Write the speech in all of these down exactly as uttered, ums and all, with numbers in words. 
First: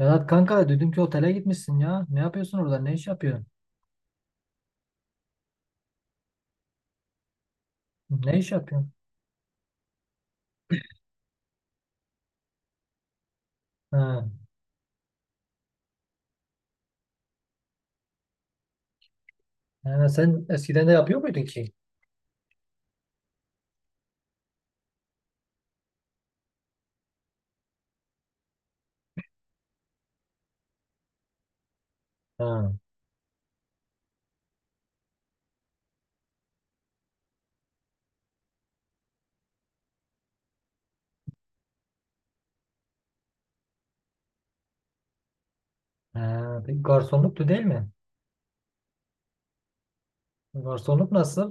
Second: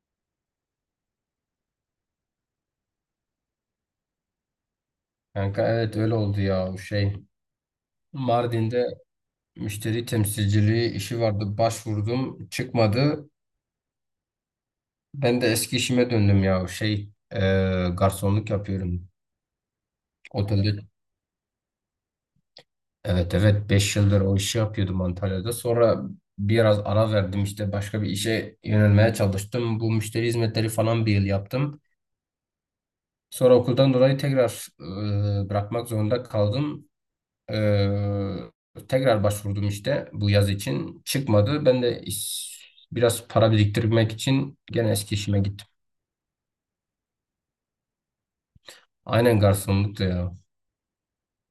Vedat kanka dünkü otele gitmişsin ya. Ne yapıyorsun orada? Ne iş yapıyorsun? Kanka, evet, öyle oldu ya, o şey. Ne iş Mardin'de yapıyorsun? müşteri temsilciliği işi vardı. Başvurdum, çıkmadı. Ha. Ben de eski işime döndüm ya, o şey. E, garsonluk yapıyorum. Yani sen eskiden Otelde, de yapıyor muydun ki? evet evet, beş yıldır o işi yapıyordum Antalya'da. Sonra biraz ara verdim, işte başka bir işe yönelmeye çalıştım. Bu müşteri hizmetleri falan bir yıl yaptım. Ha. Sonra okuldan dolayı tekrar e, bırakmak zorunda kaldım. Ee, tekrar başvurdum işte bu yaz için. Çıkmadı. Ben de iş- biraz para biriktirmek için gene eski işime gittim. Ha. Peki garsonluktu değil mi? Aynen, garsonluktu ya. Garsonluk nasıl?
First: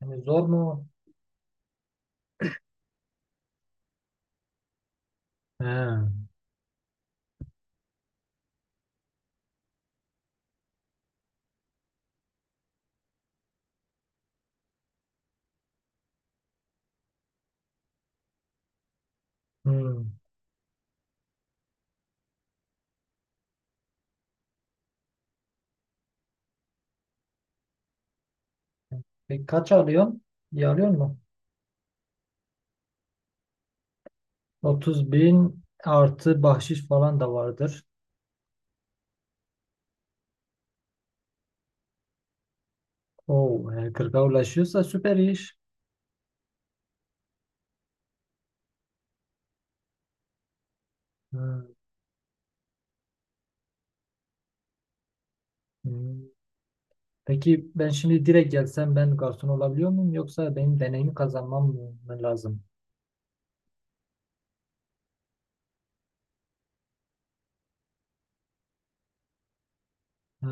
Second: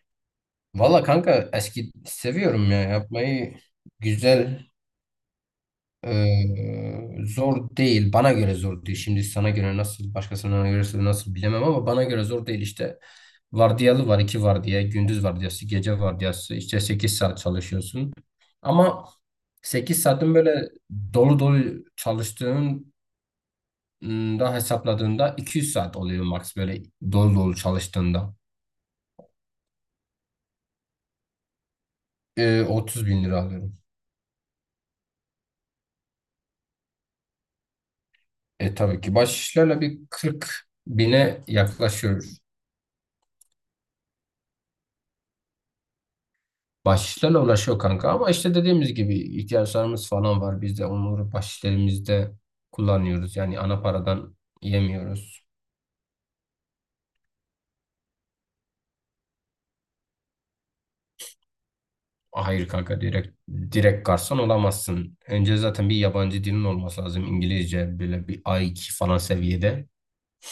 Yani zor mu? Valla kanka, eski seviyorum ya yapmayı, güzel. Ha. Ee, Zor değil. Bana göre zor değil. Şimdi sana göre nasıl, başkasına göre nasıl bilemem ama bana göre zor değil. İşte vardiyalı var, iki vardiya: gündüz vardiyası, gece vardiyası. İşte sekiz saat çalışıyorsun. Ama sekiz Hmm. saatin böyle dolu dolu çalıştığın ım, da hesapladığında iki yüz saat oluyor max, böyle dolu dolu çalıştığında. Peki kaç alıyorsun? İyi alıyor mu? Ee, otuz bin lira bin lira alıyorum. Otuz bin artı bahşiş falan da vardır. E tabii ki baş bir kırk bine yaklaşıyor. Oo, yani kırka ulaşıyorsa süper iş. Bahşişlerle uğraşıyor kanka ama işte dediğimiz gibi ihtiyaçlarımız falan var. Biz de onları Ha. bahşişlerimizde kullanıyoruz. Yani ana paradan yemiyoruz. Hmm. Peki ben şimdi direkt gelsem ben garson olabiliyor muyum, yoksa benim deneyimi kazanmam mı lazım? Hayır kanka, direkt direkt garson olamazsın. Önce zaten bir yabancı dilin olması lazım. İngilizce böyle bir a iki falan seviyede. Ha,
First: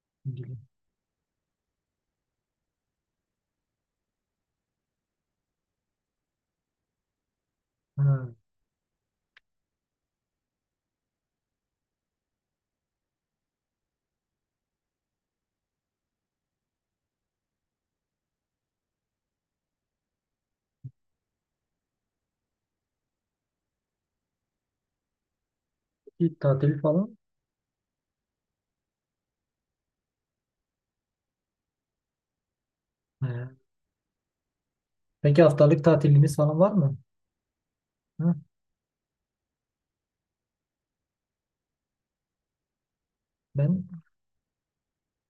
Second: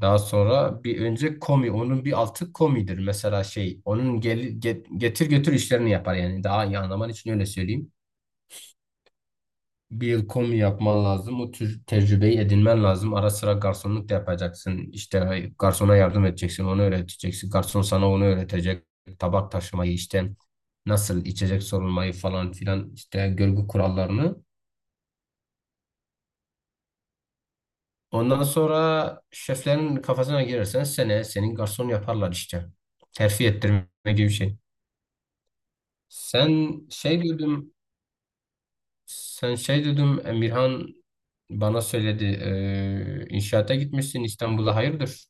Daha ilgili. sonra bir önce komi, onun bir altı komidir. Mesela şey onun gel, get- getir götür işlerini yapar yani. Daha iyi anlaman için öyle söyleyeyim. Ha, Bir yıl komi yapman lazım. O tür tecrübeyi edinmen lazım. Ara sıra garsonluk da yapacaksın. İşte garsona yardım edeceksin. Onu öğreteceksin. Garson sana onu öğretecek. Tabak taşımayı, işte nasıl içecek sorulmayı falan filan, işte görgü kurallarını. peki tatil falan. Ondan sonra şeflerin kafasına girersen seneye senin garson yaparlar işte. Terfi Ha. ettirme gibi bir şey. Peki haftalık tatiliniz falan var Sen mı? şey dedim, Hı? sen şey dedim, Emirhan bana söyledi. eee, inşaata Ben gitmişsin İstanbul'a, hayırdır?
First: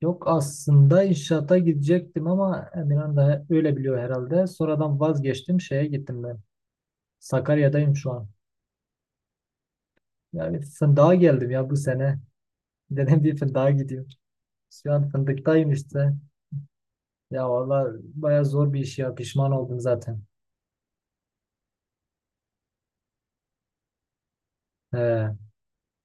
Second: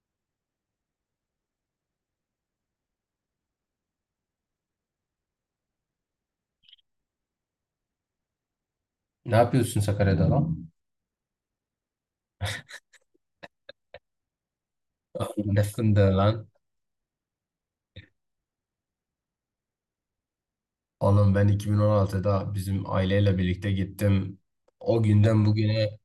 yok, aslında inşaata gidecektim ama Emirhan da öyle biliyor herhalde. Sonradan vazgeçtim, şeye gittim ben. Sakarya'dayım şu an. Ne yapıyorsun Sakarya'da Yani lan? fındığa geldim ya bu sene. Dedim bir fındığa gideyim. Şu an fındıktayım Nesin de işte. lan? Ya valla baya zor bir iş ya, pişman oldum zaten. Oğlum, ben iki bin on altıda bizim aileyle birlikte gittim. O He. günden bugüne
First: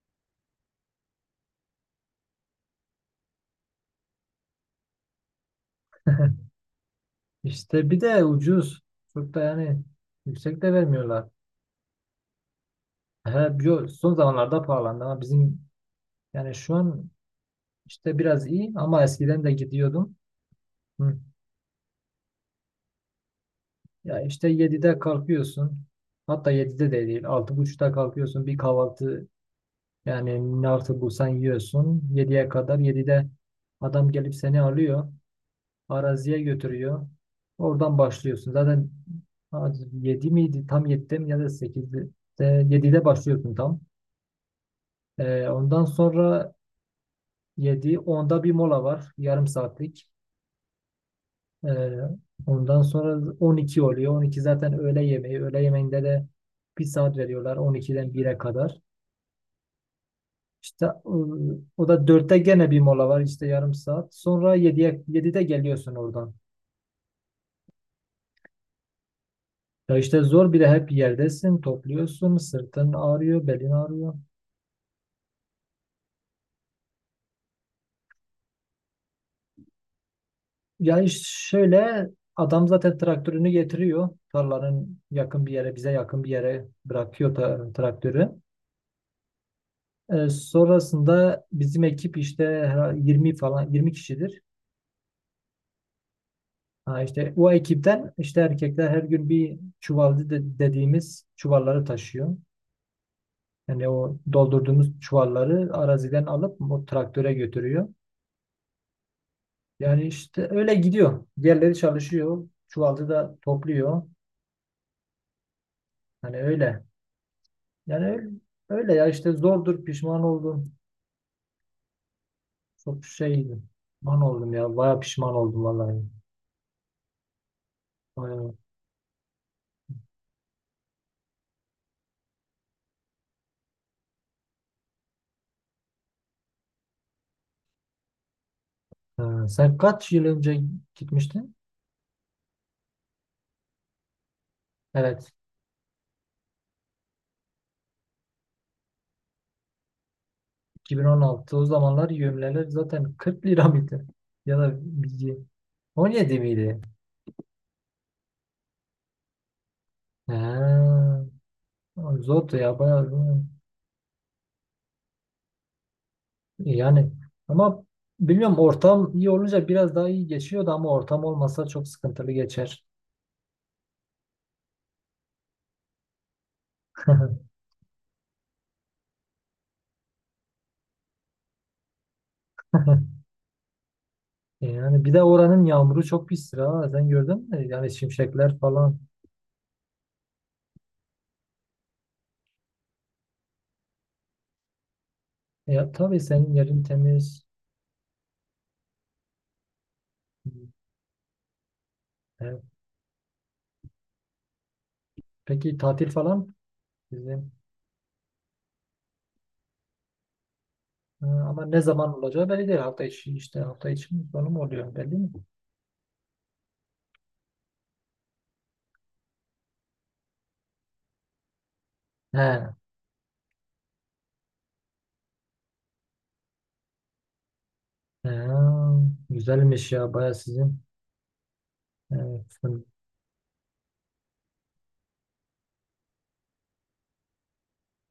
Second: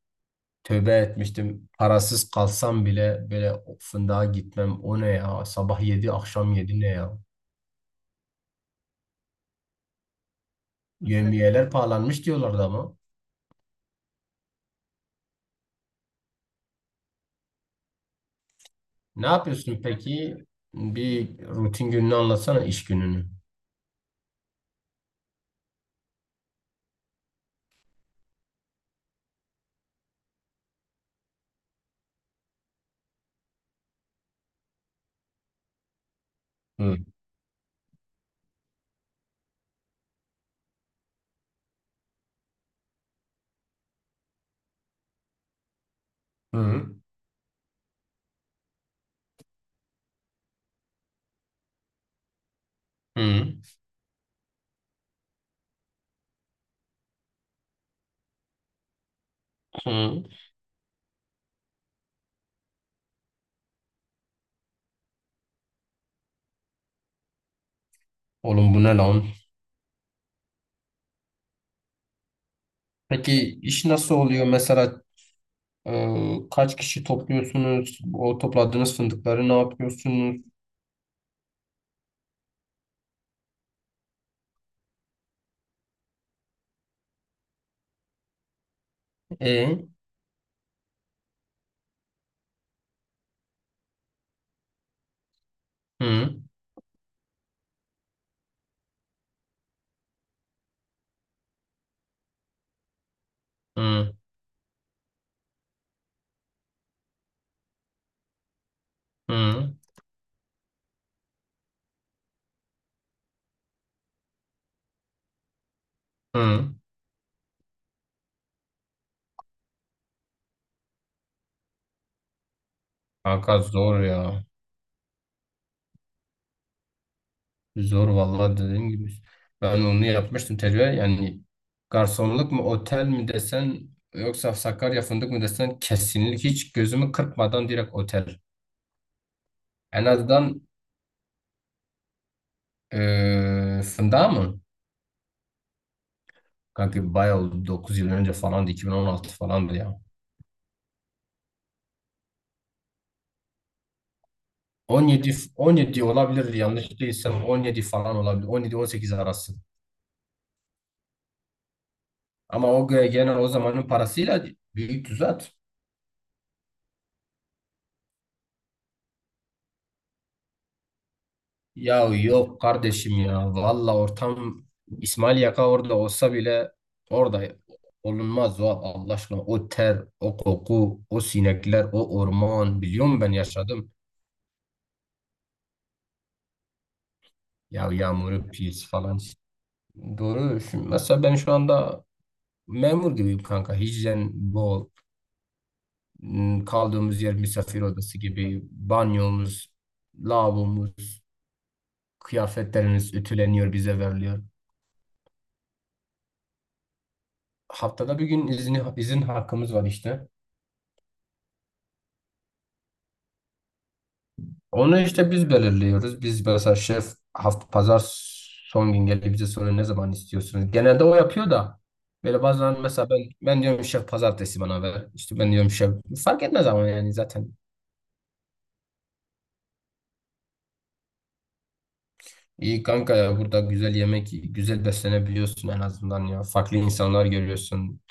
tövbe etmiştim. Parasız kalsam bile böyle, "O fındığa gitmem. O ne ya? Sabah yedi akşam yedi, ne ya?" İşte bir de ucuz. Çok da yani yüksek de vermiyorlar. Yevmiyeler pahalanmış diyorlardı ama. He, yo- son zamanlarda pahalandı ama bizim yani şu an işte biraz iyi ama Ne eskiden de yapıyorsun gidiyordum. peki? Hı. Bir rutin gününü anlatsana, iş gününü. Ya işte yedide kalkıyorsun. Hatta yedide de değil. Altı buçukta kalkıyorsun. Bir kahvaltı yani ne artık bulsan yiyorsun. Yediye kadar yedide adam gelip seni alıyor. Araziye Hı. götürüyor. Oradan başlıyorsun. Zaten yedi miydi? Tam yedide mi ya da sekizde? yedide başlıyorsun tam. Ee, ondan sonra Hı. yedi onda bir mola var. Yarım saatlik. Ee, ondan sonra Hı. on iki oluyor. on iki zaten öğle yemeği. Öğle yemeğinde de bir saat veriyorlar on ikiden bire kadar. Hı. İşte ıı, o da dörtte gene bir mola var işte yarım saat. Sonra yediye yedide geliyorsun oradan. Oğlum bu ne lan? Ya işte zor, bir de hep yerdesin, topluyorsun, sırtın ağrıyor, Peki belin iş ağrıyor. nasıl oluyor? Mesela, Ee, kaç kişi topluyorsunuz? O topladığınız fındıkları ne yapıyorsunuz? Ya iş şöyle, adam zaten traktörünü getiriyor. Tarlanın yakın bir yere, bize yakın bir yere bırakıyor ta- traktörü. E, Ee, sonrasında bizim ekip işte her- yirmi falan yirmi kişidir. hı, Ha işte o ekipten işte erkekler her gün bir çuval de- dediğimiz çuvalları taşıyor. Yani hı, o doldurduğumuz çuvalları araziden alıp o traktöre götürüyor. hı, Yani işte öyle gidiyor. Diğerleri çalışıyor. Çuvalcı da topluyor. Hani hı. öyle. Yani öyle, öyle ya işte zordur, pişman oldum. Çok şeydi. Kanka zor Pişman ya. oldum ya. Baya pişman oldum vallahi. Zor Baya. vallahi, dediğim gibi. Ben onu yapmıştım, tecrübe. Yani garsonluk mu, otel mi desen yoksa Sakarya fındık mı desen, kesinlikle hiç gözümü kırpmadan direkt otel. Ha, sen En kaç yıl önce azından, gitmiştin? eee fındığa mı? Evet. Kanka bayağı oldu. dokuz yıl önce falandı. iki bin on altı falandı ya. iki bin on altı. O zamanlar yemleler zaten kırk lira mıydı? Ya da 17 bir- 17 on yedi olabilir, miydi? yanlış değilsem on yedi falan olabilir. on yedi on sekiz arası. Ha, zordu Ama ya o ge- bayağı. Zor. genel o zamanın parasıyla büyük düzelt. E, yani ama bilmiyorum, ortam iyi olunca biraz daha iyi geçiyordu ama ortam olmasa çok Ya sıkıntılı yok geçer. kardeşim ya. Valla ortam, İsmail Yaka orada olsa bile orada olunmaz o, Allah aşkına. O ter, o koku, o sinekler, o orman. Biliyor musun, ben yaşadım. Yani bir de oranın yağmuru çok pis ha. Sen gördün mü? Ya Yani yağmuru şimşekler pis falan. falan. Doğru. Şimdi mesela ben şu anda memur gibiyim kanka. Hijyen bol. Ya tabii senin Hmm. yerin Kaldığımız yer temiz. misafir odası gibi. Banyomuz, lavabomuz, E, kıyafetlerimiz ütüleniyor, bize veriliyor. peki tatil falan? Haftada bir gün izni, izin hakkımız var işte. Ha, ama ne zaman olacağı belli değil. Hafta içi işte hafta içi mi sonu mu oluyor Onu belli mi? işte biz belirliyoruz. Biz mesela şef hafta pazar son gün gelip bize soruyor ne zaman istiyorsunuz. Genelde o yapıyor da He. böyle bazen mesela ben ben diyorum şef pazartesi bana ver. İşte ben diyorum şef fark etmez, ama yani zaten. He, güzelmiş ya baya sizin. Evet. Hı, İyi kanka ya, burada güzel yemek, güzel beslenebiliyorsun en azından ya. Farklı insanlar görüyorsun.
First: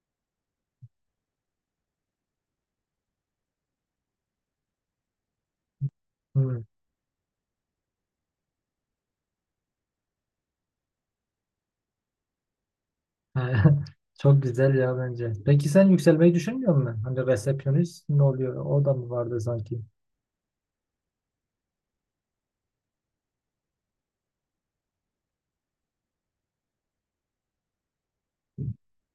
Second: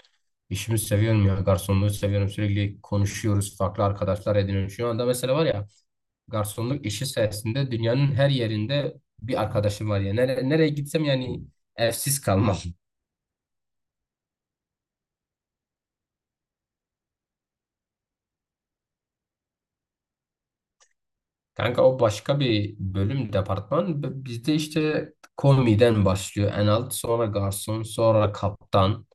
İşimi seviyorum ya. Garsonluğu seviyorum. Sürekli konuşuyoruz. Farklı arkadaşlar ediniyorum. Şu anda mesela var ya, hı. garsonluk işi sayesinde dünyanın her yerinde bir arkadaşım var ya. Nere, nereye gitsem yani evsiz kalmam. He, çok güzel ya bence. Peki sen yükselmeyi düşünmüyor musun? Hani resepsiyonist ne oluyor? O da mı vardı sanki? Kanka o başka bir bölüm, departman. B- Bizde işte komiden başlıyor en alt. Sonra garson, sonra kaptan.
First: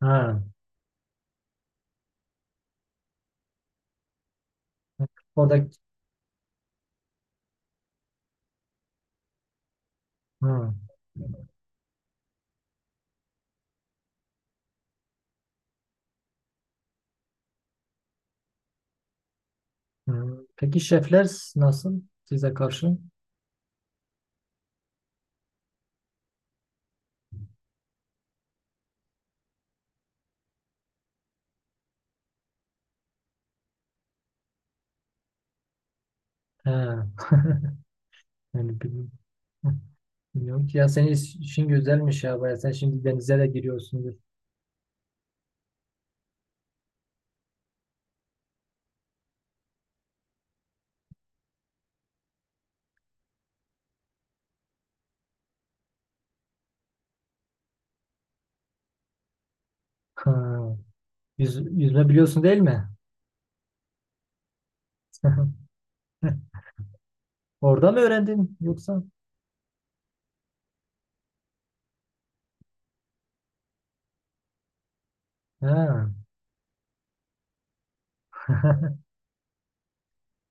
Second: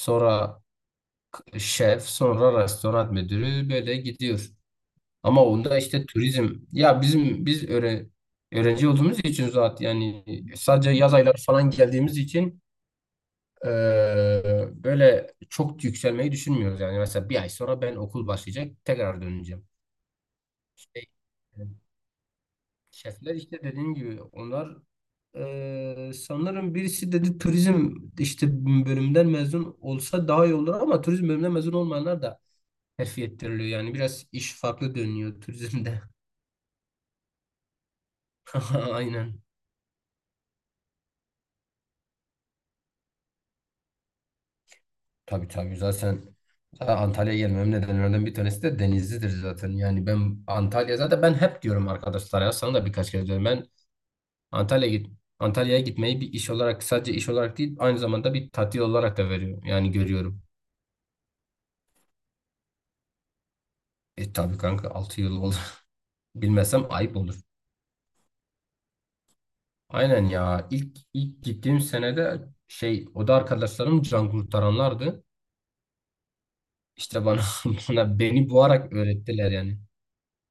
Ha. şef, sonra restoran müdürü, böyle gidiyor. Ama Orada onda işte turizm ya, bizim biz öğre- öğrenci olduğumuz için zaten yani hı, sadece yaz ayları falan geldiğimiz için eee, böyle çok yükselmeyi düşünmüyoruz. Yani mesela bir ay sonra ben okul başlayacak, tekrar döneceğim. hı. Peki Şey, şefler e, nasıl size karşı? Şefler işte dediğim gibi onlar, eee, sanırım birisi dedi turizm işte bölümden mezun olsa daha iyi olur ama turizm bölümünden mezun olmayanlar da terfi ettiriliyor. Yani biraz iş farklı dönüyor turizmde. He. Yani bilmiyorum. Aynen. Bilmiyorum ki ya, senin işin güzelmiş ya baya. Sen şimdi denize de giriyorsundur. Tabii tabii, zaten zaten Antalya'ya gelmemin nedenlerden bir tanesi de Denizli'dir zaten. Yani ben Antalya, zaten ben hep diyorum arkadaşlar ya, sana da birkaç kere diyorum. Ben Antalya'ya git Antalya'ya gitmeyi bir iş olarak, sadece iş olarak değil aynı zamanda bir tatil olarak da veriyorum. Yani görüyorum. Ha. Yüz, yüzme biliyorsun değil mi? E tabii kanka, altı yıl oldu. Bilmesem ayıp olur. Orada mı öğrendin yoksa? Aynen ya. İlk ilk gittiğim senede şey, o da arkadaşlarım can kurtaranlardı. Ha. İşte bana bana beni boğarak öğrettiler yani.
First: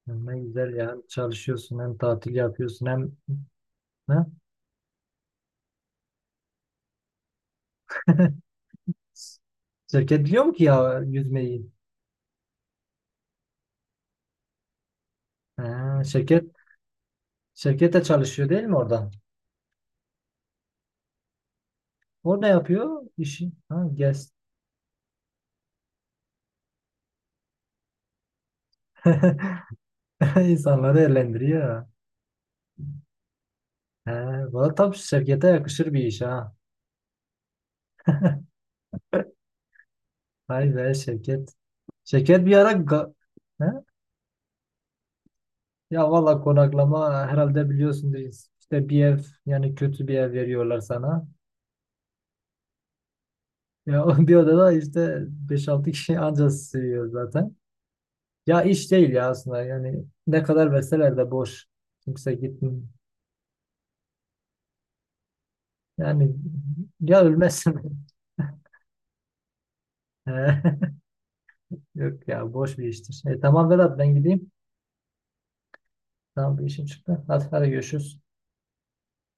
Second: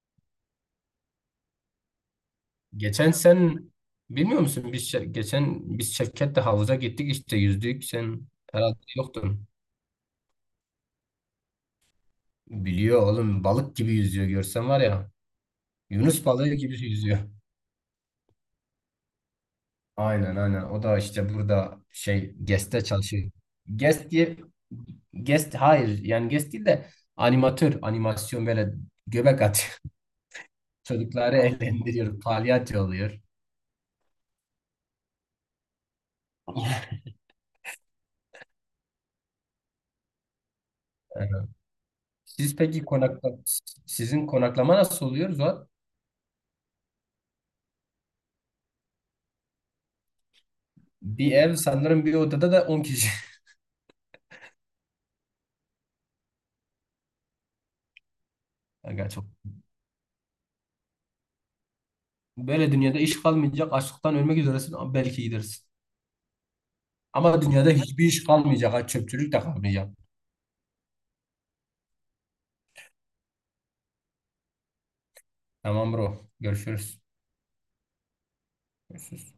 Ne güzel ya. Çalışıyorsun hem tatil yapıyorsun hem Geçen sen ha? bilmiyor musun, biz Şe- geçen biz Şevket'le havuza gittik işte, yüzdük, sen herhalde yoktun. Şirket biliyor mu ki ya yüzmeyi? Biliyor oğlum, balık gibi yüzüyor, görsen var ya. Ha, Yunus balığı şirket gibi yüzüyor. şirkette çalışıyor değil mi orada? Aynen aynen, o da işte burada şey O ne G E S'te yapıyor? çalışıyor. İşi. Ha, GES gez. diye, GES hayır yani G E S değil de animatör, animasyon, böyle göbek atıyor. İnsanları Çocukları eğlendiriyor. eğlendiriyor, palyaço oluyor. He, valla tam şirkete yakışır bir iş ha. Vay be şirket. Şirket Siz bir ara peki ga- konakla he? Sizin konaklama nasıl oluyor Zuhat? Ya valla konaklama herhalde biliyorsunuz işte bir ev, yani kötü bir ev veriyorlar sana. Bir ev sanırım, bir odada da on kişi. Ya o bir odada işte beş altı kişi ancak sığıyor zaten. Ya iş değil Aga çok. ya aslında, yani ne kadar verseler de boş. Kimse Böyle gitmiyor. dünyada iş kalmayacak. Açlıktan ölmek üzeresin ama belki gidersin. Yani ya Ama dünyada ölmezsin. hiçbir iş kalmayacak. Ha, çöpçülük de kalmayacak. He. Yok ya boş bir iştir. E, tamam Vedat ben gideyim. Tamam bro. Tamam bir işim Görüşürüz. çıktı. Hadi hadi görüşürüz. Görüşürüz.